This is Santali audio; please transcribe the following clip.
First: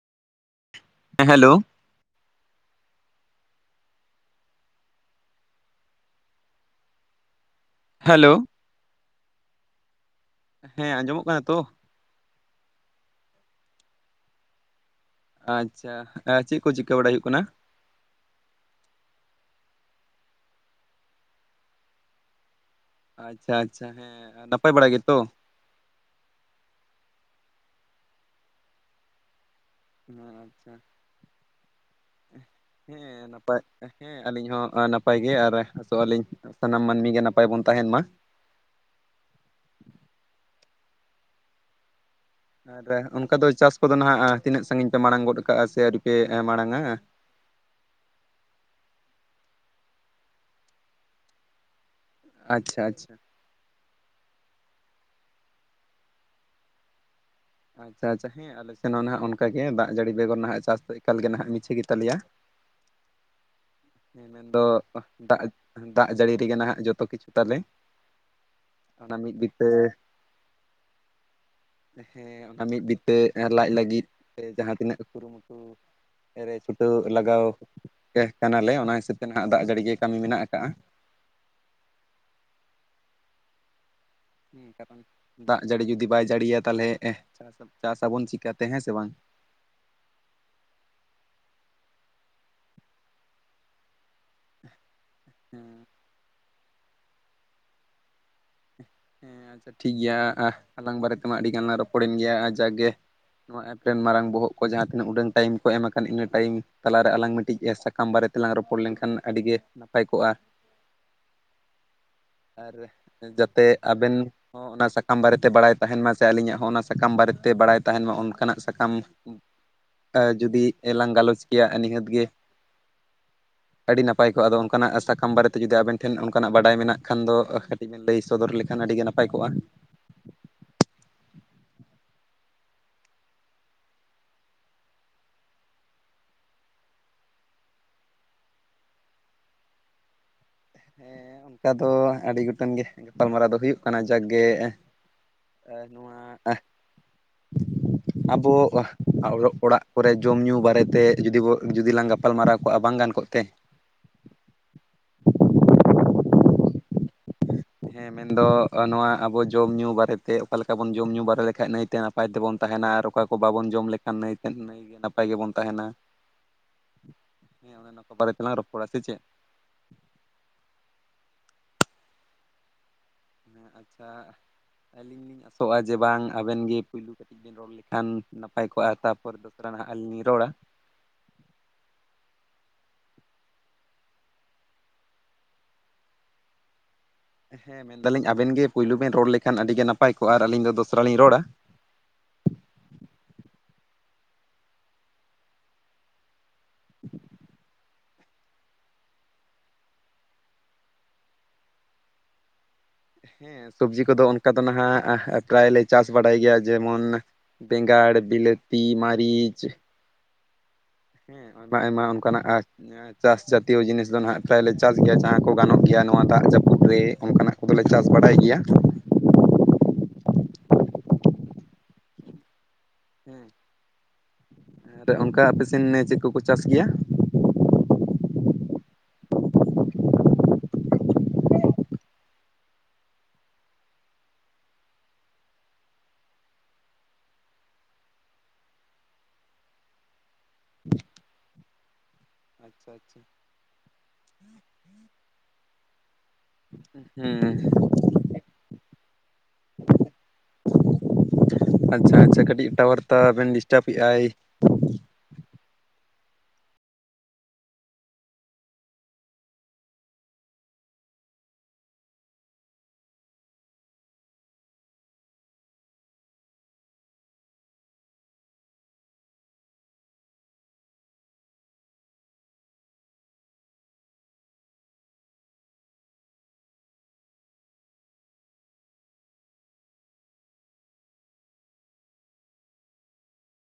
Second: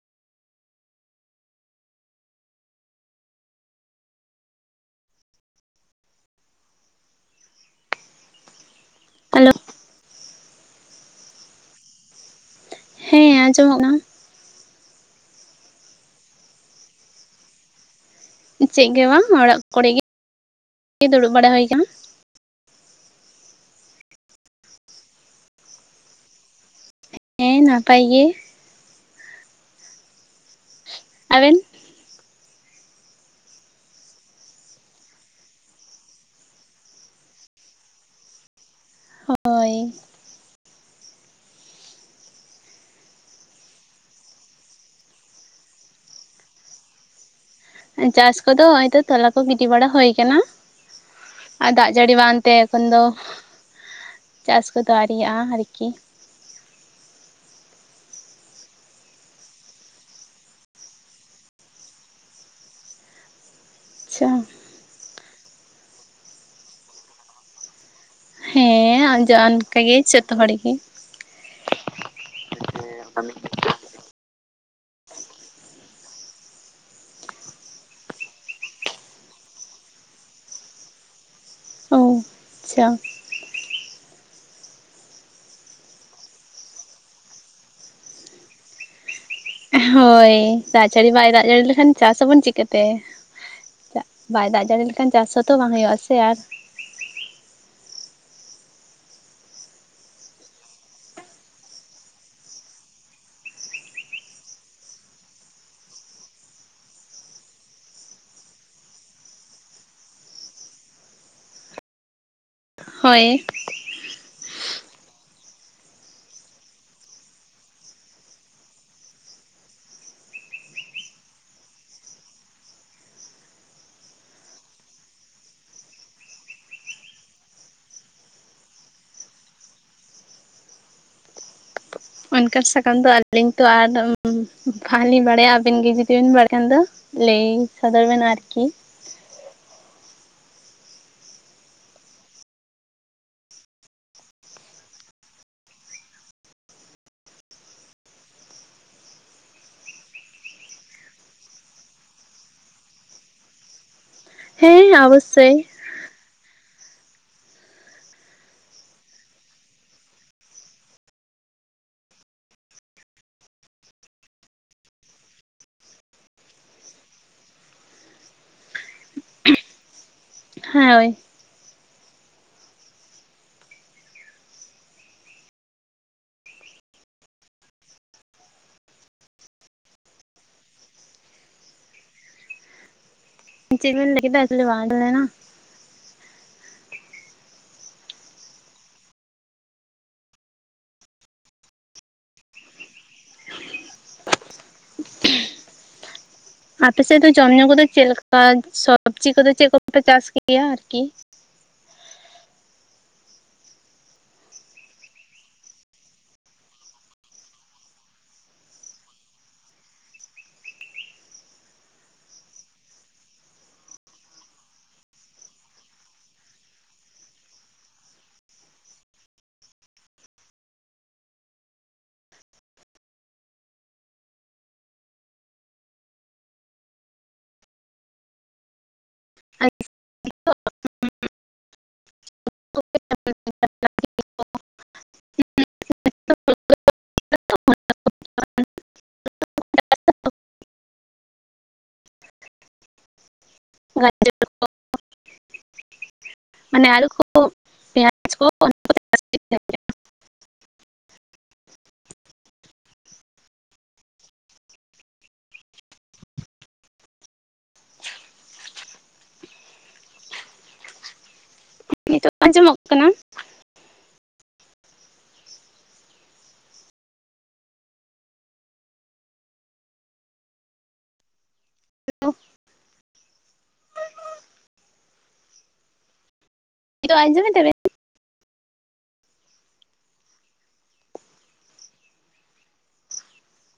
ᱦᱮᱸ ᱦᱮᱞᱳ ᱦᱮᱞᱳ? ᱦᱮᱞᱳ ᱦᱮᱸ ᱟᱸᱡᱚᱢᱚᱜ ᱠᱟᱱᱟ ᱛᱚ? ᱦᱮᱸ ᱟᱸᱡᱚᱢᱚᱜ ᱠᱟᱱᱟ᱾ ᱟᱪᱪᱷᱟ ᱪᱮᱫ ᱠᱚ ᱪᱤᱠᱟᱹ ᱵᱟᱲᱟᱭ ᱦᱩᱭᱩᱜ ᱠᱟᱱᱟ ᱪᱮᱫ ᱜᱮ ᱵᱟᱝ᱾ ᱚᱲᱟᱜ ᱠᱚᱨᱮ ᱜᱮ ᱫᱩᱲᱩᱵ ᱵᱟᱲᱟ ᱦᱩᱭ ᱠᱟᱱᱟ᱾ ᱟᱪᱪᱷᱟ ᱟᱪᱪᱷᱟ ᱦᱮᱸ ᱱᱟᱯᱟᱭ ᱵᱟᱲᱟ ᱜᱮᱛᱚ? ᱦᱮᱸ ᱱᱟᱯᱟᱭ ᱜᱮ᱾ ᱟᱪᱪᱷᱟ ᱟᱵᱤᱱ ᱦᱮᱸ ᱱᱟᱯᱟᱭ ᱦᱮᱸ ᱟᱹᱞᱤᱧ ᱦᱚᱸ ᱱᱟᱯᱟᱭ ᱜᱮ᱾ ᱟᱨ ᱦᱚᱥᱚ-ᱜ ᱟᱹᱞᱤᱧ ᱥᱟᱱᱟᱢ ᱢᱟᱹᱱᱢᱤ ᱜᱮ᱾ ᱱᱟᱯᱟᱭ ᱵᱚᱱ ᱛᱟᱦᱮᱱ ᱢᱟ᱾ ᱦᱳᱭ ᱟᱨ ᱚᱱᱠᱟ ᱫᱚ ᱪᱟᱥ ᱠᱚᱼᱫᱚ ᱱᱟ᱾ ᱦᱟᱜ ᱛᱤᱱᱟᱹᱜ ᱥᱟᱺᱜᱤᱧ ᱯᱮ ᱢᱟᱲᱟᱝ ᱜᱚᱫ ᱠᱟᱜᱼᱟ᱾ ᱥᱮ ᱟᱹᱣᱨᱤ ᱯᱮ ᱢᱟᱲᱟᱝᱼᱟ᱾ ᱪᱟᱥ ᱠᱚᱼᱫᱚ ᱱᱚᱜ ᱚᱭ ᱛᱚ, ᱛᱚᱞᱟ ᱠᱚ ᱜᱤᱰᱤ ᱵᱟᱲᱟ ᱦᱩᱭ ᱟᱠᱟᱱᱟ᱾ ᱟᱨ ᱫᱟᱜ ᱡᱟᱹᱲᱤ ᱵᱟᱝᱛᱮ, ᱟᱪᱪᱷᱟ ᱮᱠᱷᱚᱱ ᱫᱚ ᱟᱪᱪᱷᱟ ᱪᱟᱥ ᱠᱚᱼᱫᱚ ᱟᱨᱮᱭᱟᱜᱼᱟ᱾ ᱟᱨᱠᱤ ᱾ ᱟᱪᱪᱷᱟ ᱟᱪᱪᱷᱟ ᱦᱮᱸ ᱟᱞᱮᱱ ᱦᱚᱸ ᱱᱟᱦᱟ-ᱜ ᱚᱱᱠᱮ ᱫᱟᱜ ᱡᱟᱹᱲᱤ ᱵᱮᱜᱽᱚᱨ ᱦᱟᱸᱜ, ᱪᱟᱥ ᱫᱚ ᱮᱠᱟᱞ ᱜᱮ ᱱᱟᱦᱟ-ᱜ ᱢᱤᱪᱷᱟᱹ ᱜᱮᱛᱟᱞᱮᱭᱟ ᱾ ᱮᱸ ᱟᱪᱪᱷᱟ ᱢᱮᱱᱫᱚᱸ ᱫᱟᱜ ᱫᱟᱜ ᱡᱟᱹᱲᱤ ᱨᱮᱜᱮ ᱱᱟᱦᱟᱸᱜ ᱡᱚᱛᱚ ᱠᱤᱪᱷᱩ ᱛᱟᱞᱮ ᱾ ᱦᱮᱸᱟᱱᱡᱤ ᱚᱱᱠᱟ ᱜᱮ, ᱡᱚᱛᱚ ᱦᱚᱲ ᱜᱮ ᱾ ᱦᱮᱸ ᱚᱱᱟ ᱢᱤᱫ ᱵᱤᱛᱟᱹ ᱞᱟᱡ ᱞᱟᱹᱜᱤᱫ ᱥᱮ ᱡᱟᱦᱟᱸ ᱛᱤᱱᱟᱹᱜ ᱠᱩᱨᱩᱢᱩᱴᱩ ᱨᱮ ᱪᱷᱩᱴᱟᱹᱣ ᱞᱟᱜᱟᱣ ᱠᱟᱱᱟᱞᱮ, ᱚᱱᱟ ᱦᱤᱥᱟᱹᱵᱽ ᱛᱮ ᱱᱟᱦᱟ-ᱜ ᱫᱟᱜ ᱡᱟᱹᱲᱤ ᱜᱮ, ᱠᱟᱹᱢᱤ ᱢᱮᱱᱟᱜ ᱟᱠᱟᱫᱼᱟ ᱾ ᱚ ᱟᱪᱪᱷᱟ [unintelligible] ᱫᱟᱜ ᱡᱟᱹᱲᱤ ᱡᱩᱫᱤ ᱵᱟᱭ ᱡᱟᱹᱲᱤᱭᱟ᱾ ᱛᱟᱦᱚᱞᱮ ᱪᱟᱥ ᱟᱵᱚᱱ ᱪᱤᱠᱠᱟᱛᱮ ᱦᱮᱸ ᱥᱮ ᱵᱟᱝ ᱾ ᱦᱳᱭ᱾ ᱫᱟᱜ ᱡᱟᱹᱲᱤ ᱵᱟᱭ ᱫᱟᱜ ᱡᱟᱹᱲᱤ ᱞᱮᱠᱷᱟᱱ᱾ ᱪᱟᱥ ᱟᱵᱚᱱ ᱪᱮᱫᱠᱟᱛᱮ ᱾ ᱵᱟᱭ ᱫᱟᱜ ᱡᱟᱹᱲᱤ ᱞᱮᱠᱷᱟᱱ᱾ ᱪᱟᱥ ᱦᱚᱸᱛᱚᱸ ᱵᱟᱝ ᱦᱮᱸ ᱦᱩᱭᱩᱜᱼᱟ᱾ ᱥ ᱥᱮ ᱟᱨ ᱦᱮᱸ ᱟᱪᱪᱷᱟ ᱴᱷᱤᱠ ᱜᱮᱭᱟ᱾ ᱦᱟᱞᱟᱝ ᱵᱟᱨᱮ ᱛᱮᱢᱟ ᱟᱹᱰᱤᱜᱟᱱ ᱞᱟᱝ ᱨᱚᱯᱚᱲᱮᱱ ᱜᱮᱭᱟ᱾ ᱡᱟᱜᱠᱮ ᱱᱚᱣᱟ ᱮᱯᱨᱮ ᱨᱮᱱ ᱢᱟᱨᱟᱝ ᱵᱚᱦᱚᱜ ᱠᱚ, ᱡᱟᱦᱟᱸ ᱛᱤᱱᱟᱹᱜ ᱩᱰᱟᱹ ᱴᱟᱭᱤᱢ ᱠᱚ ᱮᱢ ᱟᱠᱟᱱ ᱾ ᱤᱱᱟᱹ ᱴᱟᱭᱤᱢ ᱛᱟᱞᱟᱨᱮ ᱟᱞᱟᱝ ᱢᱤᱫᱴᱤᱡ ᱮᱸ ᱥᱟᱠᱟᱢ ᱵᱟᱨᱮᱛᱮ ᱛᱮᱞᱟᱝ ᱨᱚᱯᱚᱲ ᱞᱮᱱᱠᱷᱟᱱ ᱟᱹᱰᱤ ᱜᱮ ᱱᱟᱯᱟᱭ ᱠᱚᱜᱼᱟ ᱾ ᱟᱨ ᱦᱳᱭ ᱡᱟᱛᱮ ᱟᱵᱮᱱ ᱦᱚᱸ ᱚᱱᱟ ᱥᱟᱠᱟᱢ ᱵᱟᱨᱮᱛᱮ ᱵᱟᱲᱟᱭ ᱛᱟᱦᱮᱱ ᱢᱟ᱾ ᱥᱮ ᱟᱹᱞᱤᱧᱟᱜ ᱦᱚᱸ ᱚᱱᱟ ᱥᱟᱠᱟᱢ ᱵᱟᱨᱮᱛᱮ ᱵᱟᱲᱟᱭ ᱛᱟᱦᱮᱱ ᱢᱟ᱾ ᱚᱱᱠᱟᱱᱟ-ᱜ ᱥᱟᱠᱟᱢ ᱮᱸ ᱡᱩᱫᱤ ᱞᱟᱝ ᱜᱟᱞᱚᱪ ᱠᱮᱭᱟ ᱱᱤᱦᱟᱹᱛ ᱜᱮ ᱟᱹᱰᱤ ᱱᱟᱯᱟᱭ ᱠᱚᱜᱼᱟ᱾ ᱟᱫᱚ ᱚᱱᱠᱟᱱᱟ-ᱜ ᱥᱟᱠᱟᱢ ᱵᱟᱨᱮᱛᱮ ᱡᱩᱫᱤ ᱟᱵᱮᱱ ᱴᱷᱮᱱ ᱚᱱᱠᱟᱱᱟ-ᱜ ᱵᱟᱰᱟᱭ ᱢᱮᱱᱟᱜ ᱠᱷᱟᱱ ᱫᱚ, ᱠᱟᱹᱴᱤᱡ ᱵᱮᱱ ᱞᱟᱹᱭ ᱥᱚᱫᱽᱚᱨ ᱞᱮᱠᱷᱟᱱ ᱟᱹᱰᱤᱜᱮ ᱱᱟᱯᱟᱭ ᱠᱚᱜᱼᱟ ᱾ ᱚᱱᱠᱟᱱ ᱥᱟᱠᱟᱢ ᱫᱚᱸ ᱟᱹᱞᱤᱧ ᱛᱚᱸ ᱟᱨ ᱵᱷᱟᱞᱤᱧ ᱵᱟᱲᱟᱭᱟ᱾ ᱟᱵᱤᱱ ᱜᱮ ᱡᱩᱫᱤᱵᱤᱱ ᱵᱟᱲᱟᱭ ᱠᱷᱟᱱ ᱫᱚ ᱾ ᱞᱟᱹᱭ ᱥᱚᱫᱽᱚᱨ ᱵᱮᱱᱟ ᱟᱨᱠᱤ᱾ ᱦᱮᱸ ᱚᱱᱠᱟ ᱫᱚ ᱟᱹᱰᱤ ᱜᱚᱴᱟᱝ ᱜᱮ ᱜᱟᱯᱟᱞᱢᱟᱨᱟᱣ ᱫᱚ ᱦᱩᱭᱩᱜ ᱠᱟᱱᱟ ᱡᱟᱠᱜᱮ ᱮ, ᱱᱚᱣᱟ ᱟᱵᱚ ᱚᱲᱟᱜ ᱠᱚᱨᱮ ᱡᱚᱢ-ᱧᱩ ᱵᱟᱨᱮᱛᱮ ᱡᱩᱫᱤ ᱵᱚ, ᱡᱩᱫᱤ ᱞᱟᱝ ᱜᱟᱯᱟ ᱜᱟᱯᱟᱞᱢᱟᱨᱟᱣ ᱠᱚᱜ-ᱟ ᱵᱟᱝ ᱜᱟᱱ ᱠᱚᱜ ᱛᱮ? ᱦᱮᱸ ᱚᱵᱚᱥᱥᱳᱭ᱾ ᱦᱮᱸ ᱢᱮ᱾ ᱢᱮᱱᱫᱚ ᱱᱚᱣᱟ ᱟᱵᱚ ᱡᱚᱢ-ᱧᱩ ᱵᱟᱨᱮᱛᱮ ᱚᱠᱟ ᱞᱮᱠᱟ ᱵᱚᱱ ᱡᱚᱢ-ᱧᱩ ᱵᱟᱨᱮ ᱞᱮᱠᱷᱟᱡ ᱱᱟᱹᱭᱛᱮ ᱱᱟᱯᱟᱭ ᱛᱮᱵᱚᱱ ᱛᱟᱸᱦᱮᱱᱟ ᱟᱨ ᱚᱠᱟ ᱠᱚ ᱵᱟᱵᱚᱱ ᱡᱚᱢ ᱞᱮᱠᱷᱟᱱ ᱱᱟᱹᱭᱛᱮ, ᱱᱟᱹᱭ ᱜᱮ ᱱᱟᱯᱟᱭ ᱜᱮᱵᱚᱱ ᱛᱟᱸᱦᱮᱱᱟ᱾ ᱦᱮᱸ ᱚᱱᱮ ᱚᱱᱟ ᱠᱚ ᱵᱟᱨᱮ ᱛᱮᱞᱟᱝ ᱨᱚᱯᱚᱲᱟ ᱥᱮ ᱪᱮᱫ? ᱦᱳᱭ᱾ ᱦᱮᱸ ᱟᱪᱪᱷᱟ ᱟᱹᱞᱤᱧ ᱞᱤᱧ ᱟᱥᱚᱜ-ᱟ, ᱡᱮ ᱵᱟᱝ ᱟᱵᱮᱱ ᱜᱮ ᱯᱳᱭᱞᱳ ᱠᱟᱹᱴᱤᱡ ᱵᱤᱱ ᱨᱚᱲ ᱞᱮᱠᱷᱟᱱ ᱱᱟᱯᱟᱭ ᱠᱚᱜ-ᱟ ᱛᱟᱯᱚᱨ ᱫᱚᱥᱨᱟ ᱱᱟᱜ ᱟᱹᱞᱤᱧ ᱞᱤᱧ ᱨᱚᱲᱟ᱾ ᱪᱮᱫ ᱵᱮᱱ ᱞᱟᱹᱭ ᱠᱮᱫᱟ [unintelligible] ᱵᱟᱝ ᱟᱡᱚᱢ ᱞᱮᱱᱟ? ᱦᱮᱸ ᱢᱮᱱᱫᱟᱞᱤᱧ ᱟᱵᱮᱱ ᱜᱮ ᱯᱳᱭᱞᱳ ᱵᱮᱱ ᱨᱚᱲ ᱞᱮᱠᱷᱟᱱ ᱟᱹᱰᱤᱜ ᱜᱮ ᱱᱟᱯᱟᱭ ᱠᱚᱜ-ᱟ ᱟᱨ ᱟᱹᱞᱤᱧ ᱫᱚᱥᱨᱟ ᱞᱤᱧ ᱨᱚᱲᱟ᱾ ᱟᱯᱮ ᱥᱮᱫ ᱫᱚ ᱡᱚᱢ-ᱧᱩ ᱠᱚᱫᱚ ᱪᱮᱫᱞᱮᱠᱟ, ᱥᱚᱵᱽᱡᱤ ᱠᱚᱫᱚ ᱪᱮᱫ ᱠᱚᱯᱮ ᱪᱟᱥ ᱜᱮᱭᱟ ᱟᱨᱠᱤ? ᱦᱮᱸ ᱥᱚᱵᱽᱡᱤ ᱠᱚᱫᱚ ᱚᱱᱠᱟ ᱫᱚ ᱱᱟᱦᱟᱜ ᱯᱨᱟᱭᱞᱮ ᱪᱟᱥ ᱵᱟᱲᱟᱭ ᱜᱮᱭᱟ ᱡᱮᱢᱚᱱ ᱵᱮᱸᱜᱟᱲ, ᱵᱤᱞᱟᱹᱛᱤ, ᱢᱟᱹᱨᱤᱪ᱾ ᱦᱮᱸ ᱚᱱᱟ ᱟᱭᱢᱟ ᱚᱱᱠᱟᱱᱟᱜ ᱟᱨ ᱮᱸ, ᱪᱟᱥ ᱡᱟᱛᱤᱭᱚ ᱡᱤᱱᱤᱥ ᱫᱚ ᱱᱟᱦᱟᱜ ᱯᱨᱟᱭᱞᱮ ᱪᱟᱥ ᱜᱮᱭᱟ ᱡᱟᱦᱟᱸ ᱠᱚ ᱜᱟᱱᱚᱜ ᱜᱮᱭᱟ ᱱᱚᱣᱟ ᱫᱟᱜ ᱡᱟᱹᱯᱩᱫ ᱨᱮ ᱚᱱᱠᱟᱱᱟᱜ᱾ ᱟᱫᱚᱞᱮ ᱪᱟᱥ ᱵᱟᱲᱟᱭ ᱜᱮᱭᱟ᱾ ᱦᱮᱸ ᱟᱨ ᱚᱱᱠᱟ ᱟᱯᱮ ᱥᱮᱱ ᱪᱮᱫ ᱠᱚᱠᱚ ᱪᱟᱥ ᱜᱮᱭᱟ? [unintelligible] [unintelligible] ᱟᱪᱪᱷᱟ ᱟᱪᱪᱷᱟ᱾ ᱚᱱᱟ ᱡᱮ ᱢᱟᱱᱮ ᱟᱹᱞᱩ ᱠᱚ ᱯᱮᱸᱭᱟᱡᱽ ᱠᱚ ᱦᱩᱸ᱾ ᱟᱪᱪᱷᱟ ᱟᱪᱪᱷᱟ ᱠᱟᱹᱴᱤᱡ ᱴᱟᱣᱟᱨ ᱛᱟ ᱵᱮᱱ ᱰᱤᱥᱴᱟᱵᱮᱜ-ᱟᱭ᱾ ᱱᱤᱛᱚᱜ ᱟᱸᱡᱚᱢᱚᱜ ᱠᱟᱱᱟ? ᱱᱤᱛᱳᱜ ᱟᱡᱚᱢᱮᱫᱟᱵᱮᱱ?